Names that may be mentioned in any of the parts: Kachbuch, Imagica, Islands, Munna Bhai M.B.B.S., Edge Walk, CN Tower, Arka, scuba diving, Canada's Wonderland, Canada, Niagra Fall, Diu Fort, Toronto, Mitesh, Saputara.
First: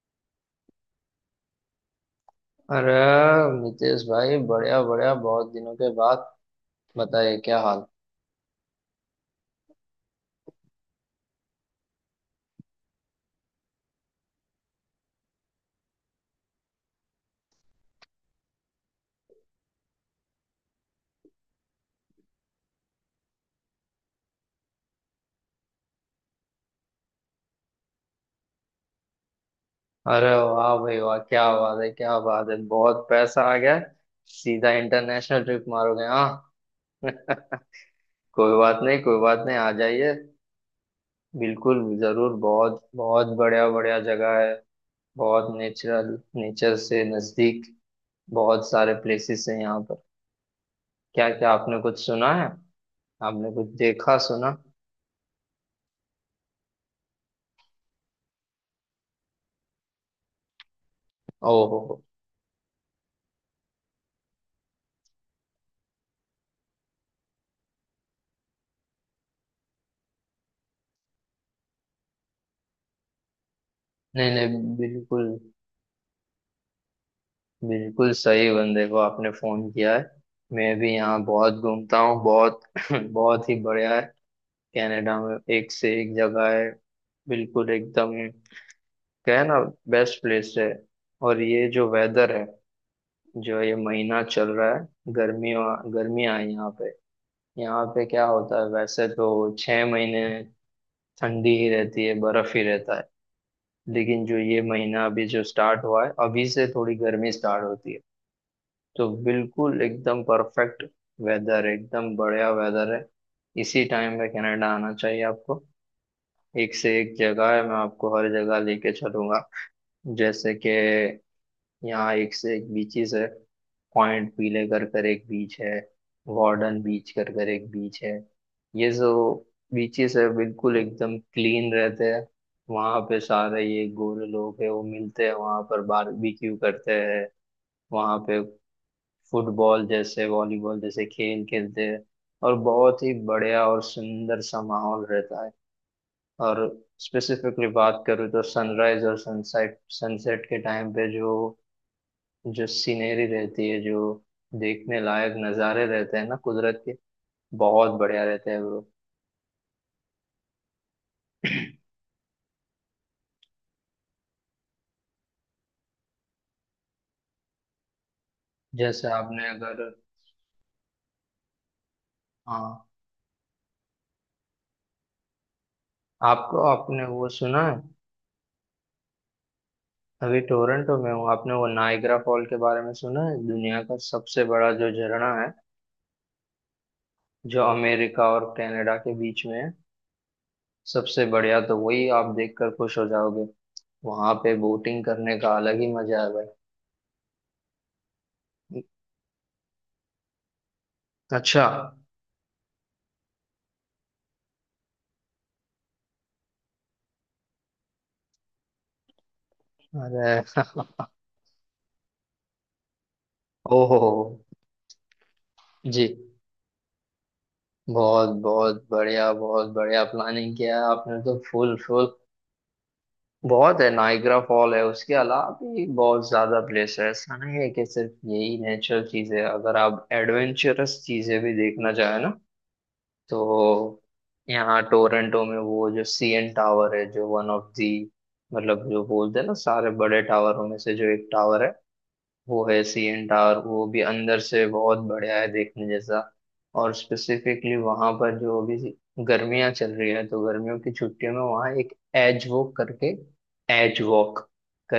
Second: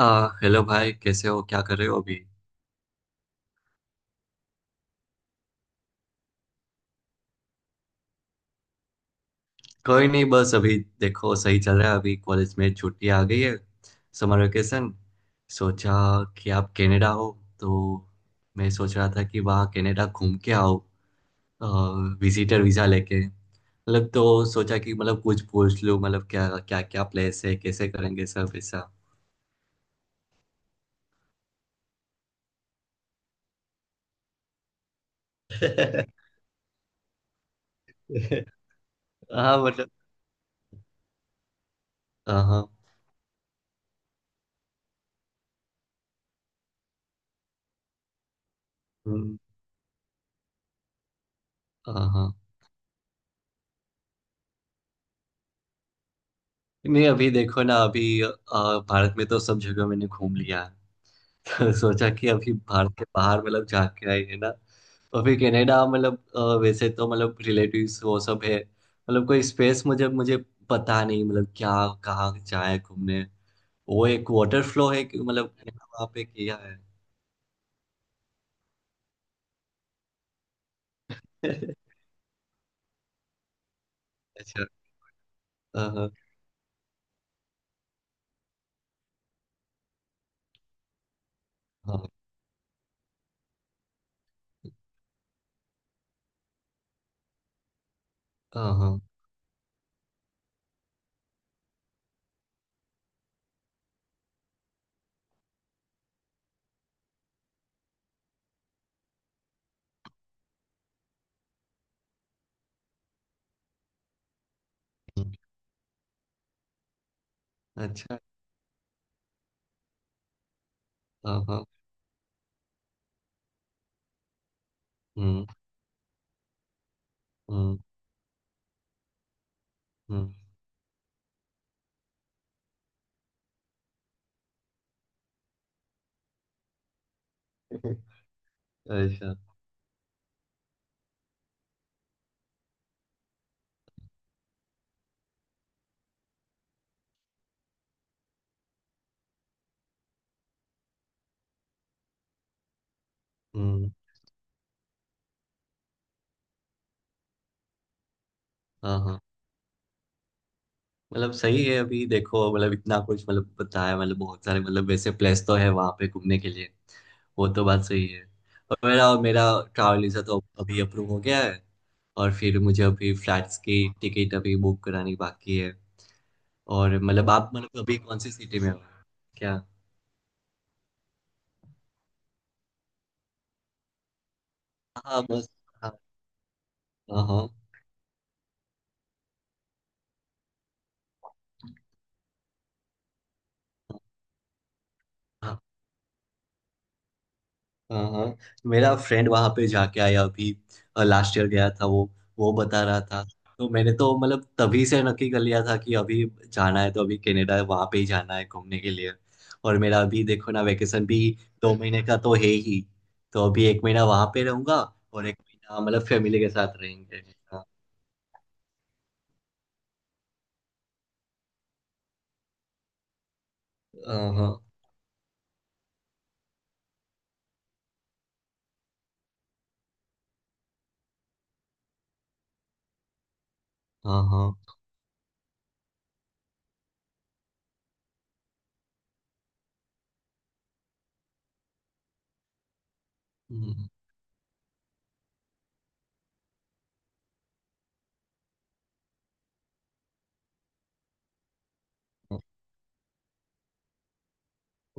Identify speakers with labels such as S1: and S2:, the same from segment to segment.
S1: Hello भाई, कैसे हो? क्या कर रहे हो अभी?
S2: अरे मितेश भाई, बढ़िया बढ़िया, बहुत दिनों के बाद। बताइए क्या हाल।
S1: कोई नहीं। बस अभी देखो सही चल रहा है। अभी कॉलेज में छुट्टी आ गई है, समर वेकेशन। सोचा कि आप कनाडा हो, तो मैं सोच रहा था कि वहाँ कनाडा घूम के आओ, विजिटर वीजा लेके। मतलब तो सोचा कि मतलब कुछ पूछ लूँ, मतलब क्या क्या क्या प्लेस है, कैसे करेंगे सब ऐसा।
S2: अरे वाह भाई वाह, क्या बात है क्या बात है, बहुत पैसा आ गया। सीधा इंटरनेशनल ट्रिप मारोगे, हाँ? कोई बात नहीं, कोई बात नहीं,
S1: हाँ,
S2: आ
S1: मतलब
S2: जाइए। बिल्कुल, जरूर।
S1: हाँ हाँ।
S2: बहुत बहुत बढ़िया बढ़िया जगह है। बहुत नेचुरल, नेचर से नजदीक। बहुत सारे
S1: हम्म।
S2: प्लेसेस हैं यहाँ पर। क्या क्या आपने कुछ
S1: हाँ
S2: सुना
S1: हाँ।
S2: है? आपने कुछ देखा सुना?
S1: नहीं, अभी देखो ना, अभी भारत में तो सब जगह मैंने घूम लिया।
S2: ओहो।
S1: सोचा कि अभी भारत के बाहर मतलब जाके के आए है ना। और फिर कनाडा मतलब वैसे तो मतलब रिलेटिव्स वो सब है, मतलब कोई स्पेस मुझे मुझे पता नहीं मतलब क्या, कहाँ जाए घूमने। वो एक
S2: नहीं
S1: वाटर
S2: नहीं,
S1: फ्लो है कि
S2: बिल्कुल,
S1: मतलब वहाँ पे किया है।
S2: बिल्कुल सही बंदे को आपने फोन किया है। मैं भी यहाँ बहुत घूमता हूँ, बहुत बहुत ही बढ़िया है।
S1: अच्छा।
S2: कनाडा में एक से
S1: हाँ
S2: एक जगह है। बिल्कुल एकदम। क्या है ना, बेस्ट प्लेस है। और ये जो
S1: हाँ
S2: वेदर है, जो ये महीना चल रहा है, गर्मियों, गर्मियाँ हैं यहाँ पे। यहाँ पे क्या होता है
S1: हाँ।
S2: वैसे तो, 6 महीने ठंडी ही रहती है, बर्फ ही रहता है। लेकिन जो ये महीना अभी जो स्टार्ट हुआ है, अभी से थोड़ी गर्मी स्टार्ट होती है। तो बिल्कुल एकदम परफेक्ट वेदर, एकदम बढ़िया वेदर है। इसी टाइम पे कनाडा आना चाहिए आपको। एक से एक जगह है, मैं आपको
S1: अच्छा।
S2: हर जगह लेके चलूंगा। जैसे कि
S1: हाँ।
S2: यहाँ एक से एक बीचेस है। पॉइंट पीले कर कर एक
S1: हम्म।
S2: बीच है। वार्डन बीच कर कर एक
S1: हम्म।
S2: बीच है। ये जो बीचेस है,
S1: हम्म।
S2: बिल्कुल एकदम क्लीन रहते हैं। वहाँ पे सारे ये गोरे लोग हैं, वो मिलते हैं वहाँ पर, बारबेक्यू करते हैं वहाँ पे।
S1: अच्छा।
S2: फुटबॉल जैसे, वॉलीबॉल जैसे खेल खेलते हैं। और बहुत ही बढ़िया और सुंदर सा माहौल रहता है। और स्पेसिफिकली बात करूँ तो, सनराइज और सनसेट सनसेट के टाइम पे जो जो सीनरी रहती है,
S1: हम्म।
S2: जो देखने लायक नज़ारे रहते हैं ना कुदरत के, बहुत बढ़िया रहते हैं ब्रो।
S1: हाँ हाँ। मतलब सही है, अभी देखो मतलब इतना कुछ मतलब बताया, मतलब बहुत सारे मतलब वैसे प्लेस तो है वहाँ पे घूमने के लिए। वो तो बात सही है। और
S2: जैसे
S1: मेरा मेरा
S2: आपने अगर,
S1: ट्रैवल वीज़ा तो अभी अप्रूव हो गया है, और फिर मुझे
S2: हाँ,
S1: अभी फ्लैट्स की टिकट अभी बुक करानी बाकी है।
S2: आपको
S1: और
S2: आपने वो
S1: मतलब आप
S2: सुना है,
S1: मतलब अभी कौन सी सिटी में हो? क्या?
S2: अभी टोरंटो में हूँ। आपने वो नाइग्रा फॉल के बारे में सुना है? दुनिया का सबसे बड़ा जो
S1: हाँ,
S2: झरना है,
S1: बस। हाँ हाँ
S2: जो अमेरिका और कनाडा के बीच में है। सबसे बढ़िया तो वही, आप देखकर खुश हो जाओगे। वहां पे बोटिंग करने का
S1: हाँ।
S2: अलग ही मजा है भाई।
S1: हाँ हाँ। मेरा फ्रेंड वहां पे जाके आया अभी। लास्ट ईयर
S2: अच्छा।
S1: गया था वो। वो बता रहा था। तो मैंने तो मतलब तभी से नक्की कर लिया था कि अभी जाना है तो अभी कनाडा वहां पे ही जाना है घूमने के लिए। और मेरा अभी
S2: अरे
S1: देखो ना, वेकेशन भी 2 महीने का तो है ही। तो अभी एक
S2: ओहो
S1: महीना वहां पे रहूंगा, और एक महीना
S2: जी।
S1: मतलब फैमिली के साथ रहेंगे। हाँ।
S2: बहुत बहुत बढ़िया, बहुत बढ़िया प्लानिंग किया है आपने तो, फुल फुल। बहुत है, नाइग्रा
S1: हाँ
S2: फॉल है, उसके अलावा भी बहुत ज्यादा प्लेस है। ऐसा नहीं है कि सिर्फ यही नेचुरल चीज है, अगर आप एडवेंचरस चीजें भी देखना चाहें ना, तो
S1: हाँ हाँ।
S2: यहाँ टोरंटो में वो जो सीएन टावर है, जो वन ऑफ दी, मतलब जो बोलते हैं ना, सारे बड़े टावरों में से जो एक टावर है, वो है सीएन टावर। वो
S1: हम्म।
S2: भी अंदर से बहुत बढ़िया है देखने जैसा। और स्पेसिफिकली वहां पर जो अभी गर्मियां चल रही है, तो गर्मियों की छुट्टियों में वहाँ एक
S1: हम्म।
S2: एज वॉक करके, एज वॉक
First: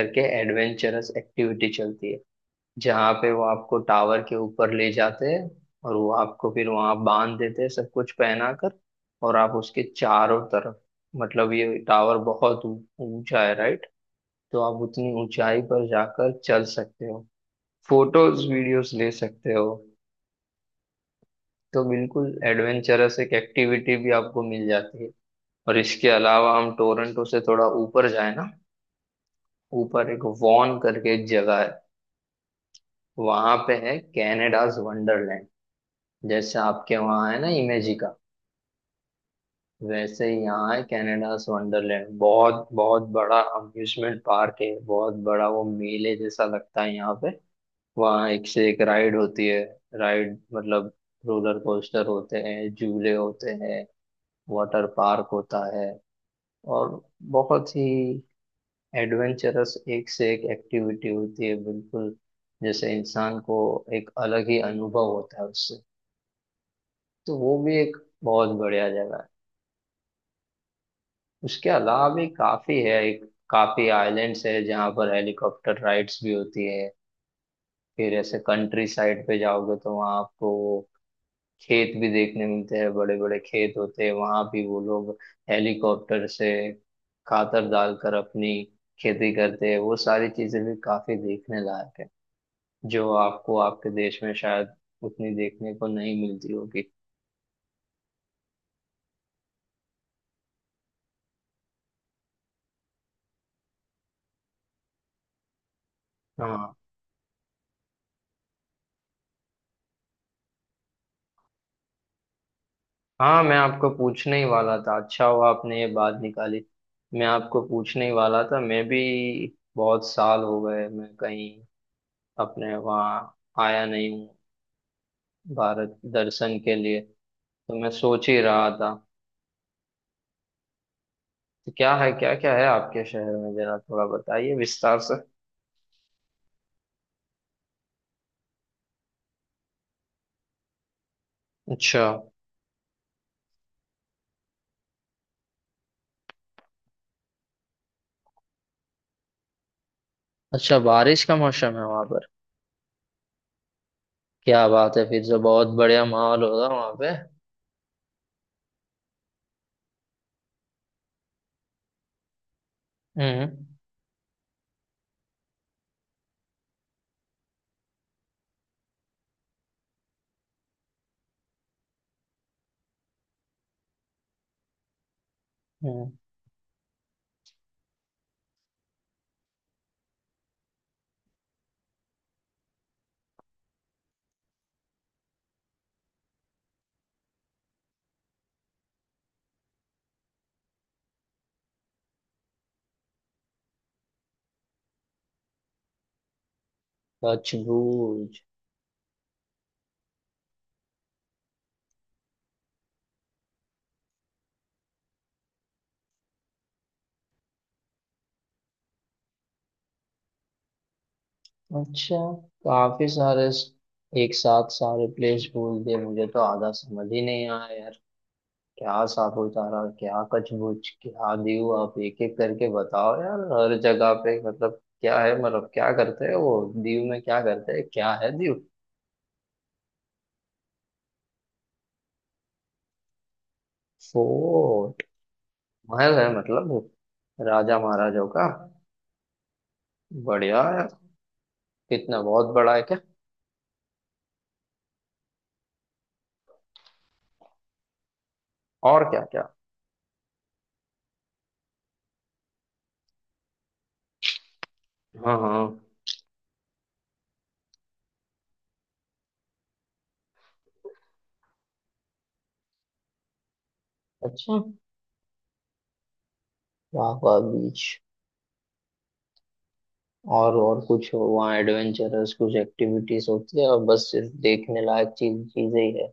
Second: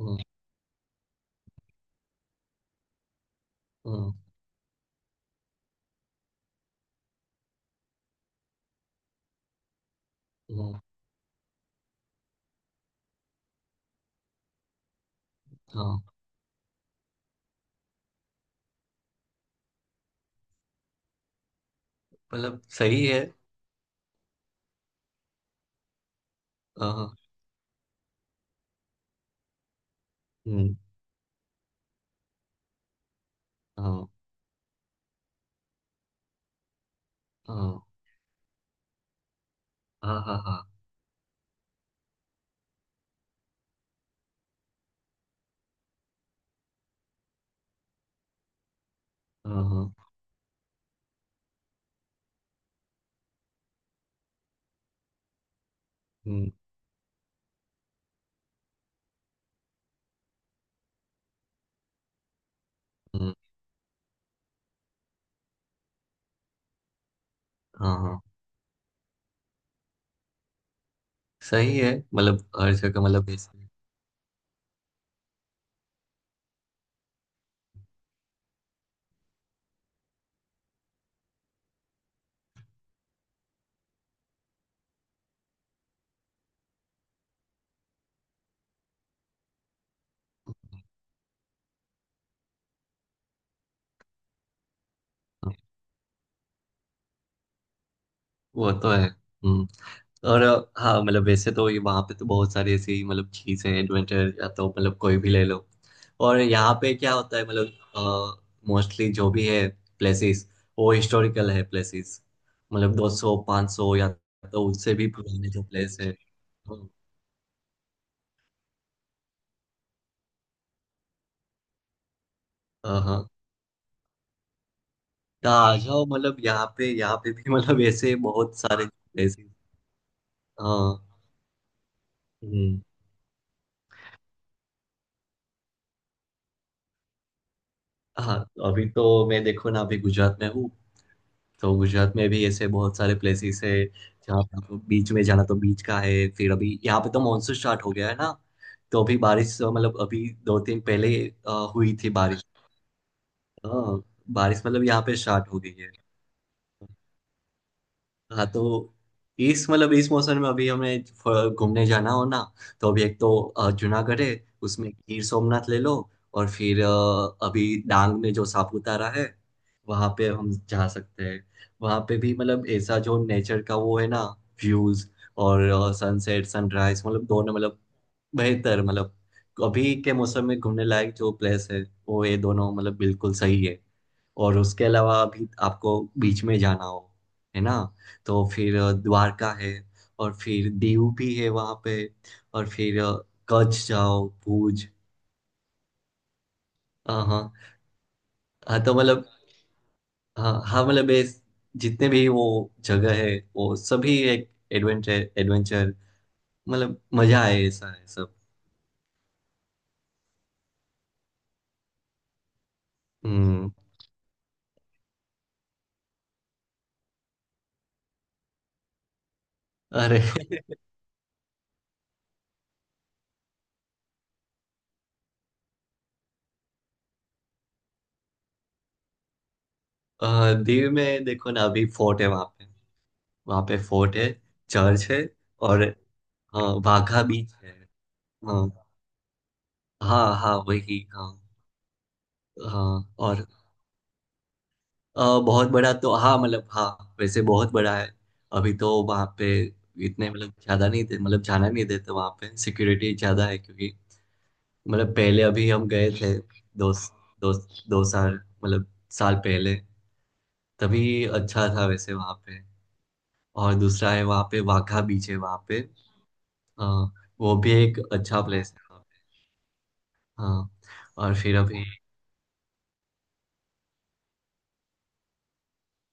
S1: हम्म।
S2: एडवेंचरस एक्टिविटी चलती है, जहाँ पे वो आपको
S1: हम्म।
S2: टावर के ऊपर ले जाते हैं और वो आपको फिर वहां बांध देते हैं सब कुछ पहना कर। और आप उसके चारों तरफ,
S1: हाँ
S2: मतलब ये टावर बहुत ऊंचा है राइट। तो आप उतनी ऊंचाई
S1: हाँ।
S2: पर
S1: हाँ।
S2: जाकर चल सकते हो, फोटोज वीडियोस ले सकते हो। तो बिल्कुल
S1: मतलब सही
S2: एडवेंचरस
S1: है।
S2: एक एक्टिविटी भी आपको मिल जाती है। और इसके अलावा हम
S1: हाँ हाँ।
S2: टोरंटो से थोड़ा ऊपर जाए ना, ऊपर एक
S1: हम्म।
S2: वॉन करके एक जगह है, वहां पे है
S1: हाँ
S2: कैनेडाज वंडरलैंड। जैसे आपके वहाँ है ना
S1: हाँ
S2: इमेजी का,
S1: हाँ।
S2: वैसे ही
S1: हाँ हाँ
S2: यहाँ है कनाडास वंडरलैंड। बहुत बहुत बड़ा अम्यूजमेंट पार्क है, बहुत बड़ा। वो मेले जैसा लगता है यहाँ पे। वहाँ एक से एक राइड होती है।
S1: हाँ हाँ।
S2: राइड मतलब रोलर कोस्टर होते हैं, झूले होते हैं, वाटर पार्क होता है।
S1: हम्म।
S2: और बहुत ही एडवेंचरस एक से एक एक्टिविटी होती है, बिल्कुल। जैसे
S1: हम्म।
S2: इंसान को एक अलग ही अनुभव होता है उससे। तो वो भी
S1: हाँ
S2: एक
S1: हाँ।
S2: बहुत बढ़िया जगह है। उसके
S1: सही है,
S2: अलावा भी
S1: मतलब हर
S2: काफी है।
S1: जगह
S2: एक
S1: मतलब ऐसे।
S2: काफी आइलैंड्स है जहाँ पर हेलीकॉप्टर राइड्स भी होती है। फिर ऐसे कंट्री साइड पे जाओगे तो वहाँ आपको खेत भी देखने मिलते हैं। बड़े बड़े खेत होते हैं वहाँ भी। वो लोग हेलीकॉप्टर से खातर डालकर अपनी खेती करते हैं। वो सारी चीजें भी काफी देखने लायक है, जो आपको आपके देश में शायद उतनी
S1: हाँ,
S2: देखने को नहीं मिलती होगी।
S1: वो तो है। और हाँ मतलब वैसे तो ये वहाँ पे तो बहुत सारी ऐसी मतलब चीज़ें हैं, एडवेंचर या तो मतलब कोई भी ले लो। और यहाँ
S2: हाँ
S1: पे क्या होता है मतलब मोस्टली जो भी है प्लेसेस वो हिस्टोरिकल है प्लेसेस। मतलब 200
S2: हाँ, मैं
S1: पाँच
S2: आपको
S1: सौ या
S2: पूछने ही
S1: तो
S2: वाला
S1: उससे
S2: था।
S1: भी
S2: अच्छा हुआ
S1: पुराने जो
S2: आपने ये
S1: प्लेस है।
S2: बात निकाली। मैं आपको पूछने ही वाला था। मैं भी बहुत साल हो गए, मैं कहीं अपने
S1: हाँ हाँ।
S2: वहाँ आया नहीं हूँ।
S1: तो आ
S2: भारत
S1: जाओ, मतलब
S2: दर्शन के लिए
S1: यहाँ पे भी
S2: तो
S1: मतलब
S2: मैं
S1: ऐसे
S2: सोच ही
S1: बहुत
S2: रहा
S1: सारे
S2: था।
S1: प्लेसेस। हाँ।
S2: तो क्या है, क्या क्या है
S1: हम्म।
S2: आपके शहर में? जरा थोड़ा बताइए विस्तार से।
S1: हाँ। अभी तो मैं देखो ना, अभी गुजरात में हूँ। तो
S2: अच्छा।
S1: गुजरात में भी ऐसे बहुत सारे प्लेसेस है जहाँ पे आपको बीच में जाना तो बीच का है। फिर अभी यहाँ पे तो मानसून स्टार्ट हो गया है ना। तो अभी बारिश मतलब अभी दो
S2: अच्छा,
S1: दिन पहले
S2: बारिश का मौसम है
S1: हुई
S2: वहां
S1: थी
S2: पर।
S1: बारिश। हाँ, बारिश
S2: क्या
S1: मतलब
S2: बात
S1: यहाँ
S2: है,
S1: पे
S2: फिर तो
S1: स्टार्ट हो
S2: बहुत
S1: गई
S2: बढ़िया माहौल होगा
S1: है।
S2: वहां पे।
S1: हाँ, तो इस मतलब इस मौसम में अभी हमें घूमने जाना हो ना, तो अभी एक तो
S2: हम्म।
S1: जूनागढ़ है, उसमें गिर सोमनाथ ले लो। और फिर अभी डांग में जो सापुतारा है वहाँ पे हम जा सकते हैं। वहाँ पे भी मतलब ऐसा जो नेचर का वो है ना, व्यूज और
S2: हम्म,
S1: सनसेट सनराइज मतलब दोनों मतलब बेहतर, मतलब अभी के मौसम में घूमने लायक जो प्लेस है वो ये दोनों मतलब बिल्कुल सही है। और उसके अलावा भी आपको बीच में जाना हो, है ना? तो फिर द्वारका है, और फिर दीव भी है वहाँ पे, और फिर कच्छ जाओ भुज। हाँ हाँ।
S2: सचमुच।
S1: हाँ, तो मतलब हाँ हाँ मतलब ये जितने भी वो जगह है वो सभी एक एडवेंचर एडवेंचर मतलब मजा आए ऐसा है सब।
S2: अच्छा, काफी सारे
S1: हम्म।
S2: स-, एक साथ सारे प्लेस बोल दिए, मुझे तो आधा समझ ही नहीं आया यार। क्या सापुतारा,
S1: अरे।
S2: क्या कचबुच, क्या दीव, आप एक एक करके बताओ यार। हर जगह पे मतलब क्या है, मतलब क्या करते हैं वो। दीव में क्या करते हैं? क्या है दीव?
S1: दीव में देखो ना, अभी फोर्ट है वहाँ पे। वहाँ पे फोर्ट है,
S2: फोर्ट।
S1: चर्च है, और
S2: महल है
S1: हाँ
S2: मतलब,
S1: वाघा बीच है।
S2: राजा महाराजाओं का?
S1: हाँ हाँ हाँ
S2: बढ़िया है।
S1: वही। हाँ।
S2: कितना, बहुत बड़ा है क्या?
S1: हाँ। और बहुत बड़ा तो हाँ मतलब हाँ वैसे बहुत बड़ा है। अभी तो
S2: और क्या
S1: वहाँ पे
S2: क्या?
S1: इतने मतलब ज्यादा नहीं थे मतलब जाना नहीं देते वहाँ पे, सिक्योरिटी ज्यादा है क्योंकि मतलब
S2: हाँ
S1: पहले
S2: हाँ।
S1: अभी हम गए थे दो दो दो साल मतलब साल पहले। तभी अच्छा था वैसे वहाँ पे। और दूसरा है वहाँ
S2: अच्छा।
S1: पे, वाघा बीच है वहाँ पे। अ,
S2: वाह वाह
S1: वो भी
S2: बीच।
S1: एक अच्छा प्लेस है वहाँ पे। हाँ।
S2: और कुछ
S1: और
S2: वहाँ
S1: फिर अभी
S2: एडवेंचरस कुछ एक्टिविटीज होती है? और बस सिर्फ देखने लायक चीजें ही है?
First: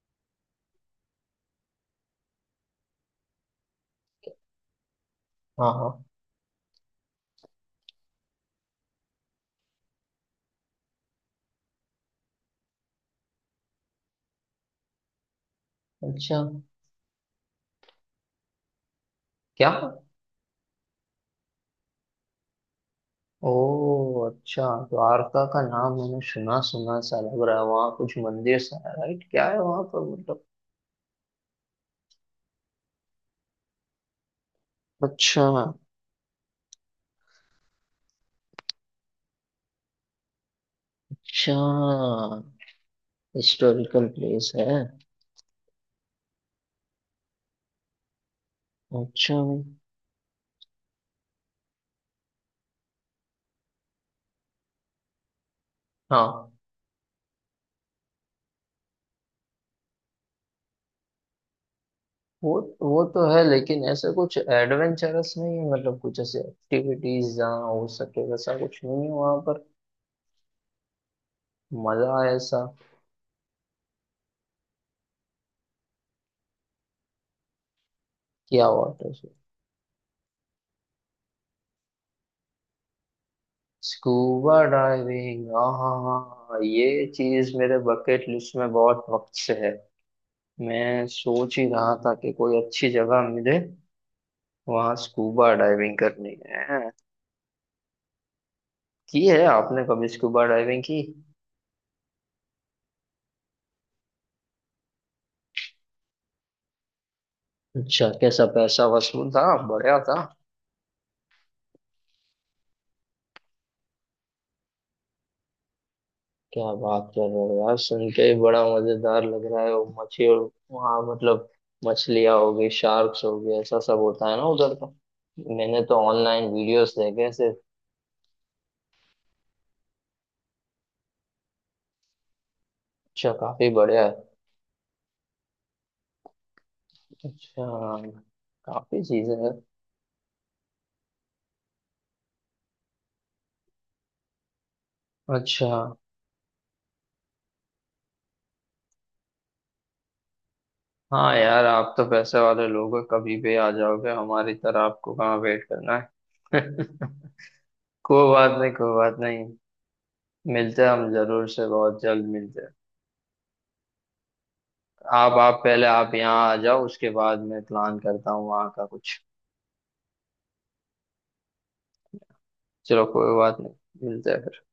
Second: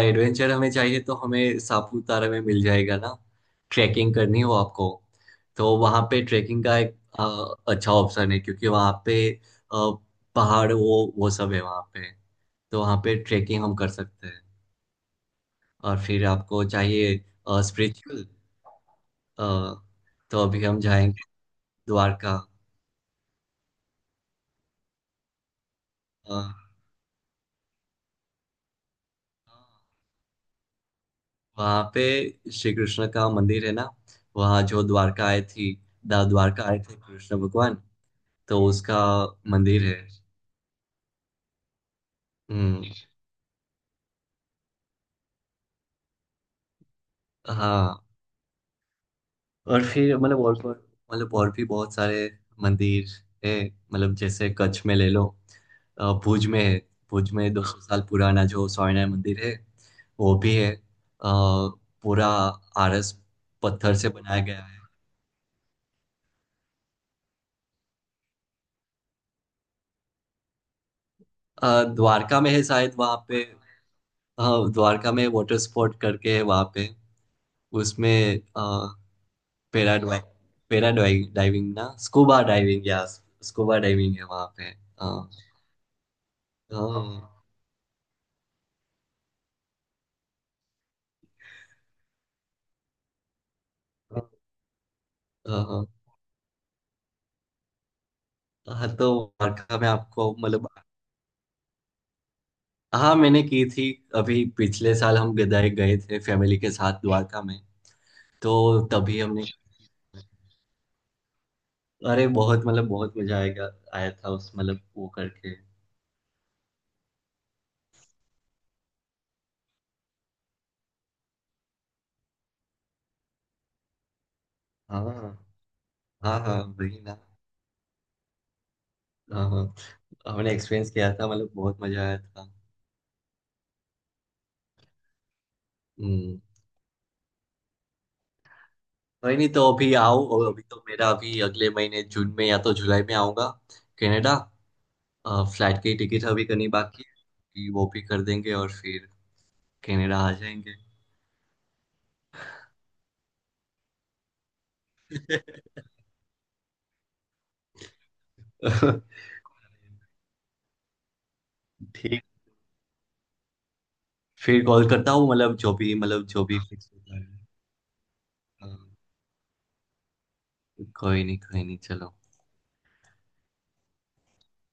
S1: एडवेंचर हमें चाहिए तो हमें सापुतारा में मिल जाएगा ना। ट्रैकिंग करनी हो आपको
S2: हाँ
S1: तो वहाँ
S2: हाँ।
S1: पे ट्रैकिंग का एक अच्छा ऑप्शन है क्योंकि वहाँ पे पहाड़ वो सब है वहाँ पे। तो वहाँ पे ट्रैकिंग हम कर सकते हैं। और फिर
S2: अच्छा।
S1: आपको चाहिए स्पिरिचुअल,
S2: क्या?
S1: तो अभी हम जाएंगे द्वारका।
S2: ओ, अच्छा। तो आरका का नाम मैंने
S1: अ,
S2: सुना सुना सा लग रहा है। वहाँ कुछ मंदिर सा है राइट? क्या है वहाँ पर मतलब?
S1: वहाँ पे श्री कृष्ण का मंदिर है ना। वहाँ जो द्वारका आए
S2: अच्छा।
S1: थी द्वारका आए थे कृष्ण भगवान, तो उसका मंदिर है।
S2: अच्छा,
S1: हम्म।
S2: हिस्टोरिकल प्लेस है।
S1: हाँ।
S2: अच्छा भाई।
S1: और फिर मतलब मतलब और भी बहुत सारे मंदिर है। मतलब जैसे कच्छ में ले लो, भुज
S2: हाँ,
S1: में है। भुज में 200 साल पुराना जो सौरनारायण मंदिर है वो भी है। पूरा
S2: वो वो
S1: आरस
S2: तो है, लेकिन
S1: पत्थर से
S2: ऐसा कुछ
S1: बनाया गया है।
S2: एडवेंचरस नहीं है, मतलब कुछ ऐसे एक्टिविटीज जहाँ हो सके वैसा कुछ नहीं है वहाँ पर? मजा
S1: द्वारका में है
S2: ऐसा।
S1: शायद वहाँ पे। हाँ, द्वारका में वाटर स्पोर्ट करके है वहाँ पे, उसमें
S2: क्या, वाटर से?
S1: पैराडाइविंग। पैराडाइविंग ना स्कूबा डाइविंग या स्कूबा डाइविंग है वहाँ
S2: स्कूबा
S1: पे। हाँ।
S2: डाइविंग, आहा। ये
S1: हाँ
S2: चीज मेरे बकेट लिस्ट में बहुत वक्त से है। मैं सोच ही रहा था कि कोई अच्छी जगह मिले,
S1: हाँ।
S2: वहां स्कूबा
S1: हाँ
S2: डाइविंग करनी है।
S1: हाँ, तो
S2: की है
S1: वार्का
S2: आपने
S1: में
S2: कभी
S1: आपको
S2: स्कूबा
S1: मतलब
S2: डाइविंग की?
S1: हाँ मैंने की थी। अभी पिछले साल हम गदाई गए थे फैमिली के साथ द्वारका में।
S2: अच्छा, कैसा,
S1: तो
S2: पैसा
S1: तभी
S2: वसूल
S1: हमने
S2: था, बढ़िया था?
S1: अरे बहुत मतलब बहुत मजा आएगा आया था उस मतलब वो करके।
S2: क्या बात कर रहे हो यार, सुन के ही बड़ा मजेदार लग रहा है। वो मछली और वहाँ मतलब, मछलियाँ हो गई, शार्क्स हो गए, ऐसा सब होता है ना उधर का?
S1: हाँ
S2: मैंने तो
S1: हाँ
S2: ऑनलाइन
S1: हाँ
S2: वीडियोस
S1: वही ना।
S2: देखे ऐसे।
S1: हाँ हाँ। हमने एक्सपीरियंस किया था मतलब बहुत मजा आया था।
S2: अच्छा, काफी बढ़िया है।
S1: हम्म।
S2: अच्छा, काफी चीजें
S1: कोई नहीं।
S2: हैं।
S1: तो अभी आओ। और अभी तो मेरा अभी अगले महीने जून में या तो जुलाई में आऊंगा कनाडा।
S2: अच्छा।
S1: फ्लाइट की टिकट अभी करनी बाकी है कि वो भी कर देंगे और फिर कनाडा आ जाएंगे।
S2: हाँ यार, आप तो पैसे वाले लोग हो, कभी भी आ जाओगे। हमारी तरह आपको कहाँ वेट करना है? कोई बात नहीं, कोई बात नहीं। मिलते हैं हम, जरूर से, बहुत
S1: ठीक।
S2: जल्द मिलते हैं।
S1: फिर कॉल करता हूँ
S2: आप आप पहले आप
S1: मतलब जो
S2: यहाँ आ
S1: भी
S2: जाओ,
S1: फिक्स
S2: उसके
S1: होता है।
S2: बाद मैं प्लान करता हूँ वहाँ
S1: हाँ,
S2: का कुछ।
S1: कोई नहीं कोई नहीं। चलो।
S2: चलो, कोई बात नहीं, मिलते हैं फिर।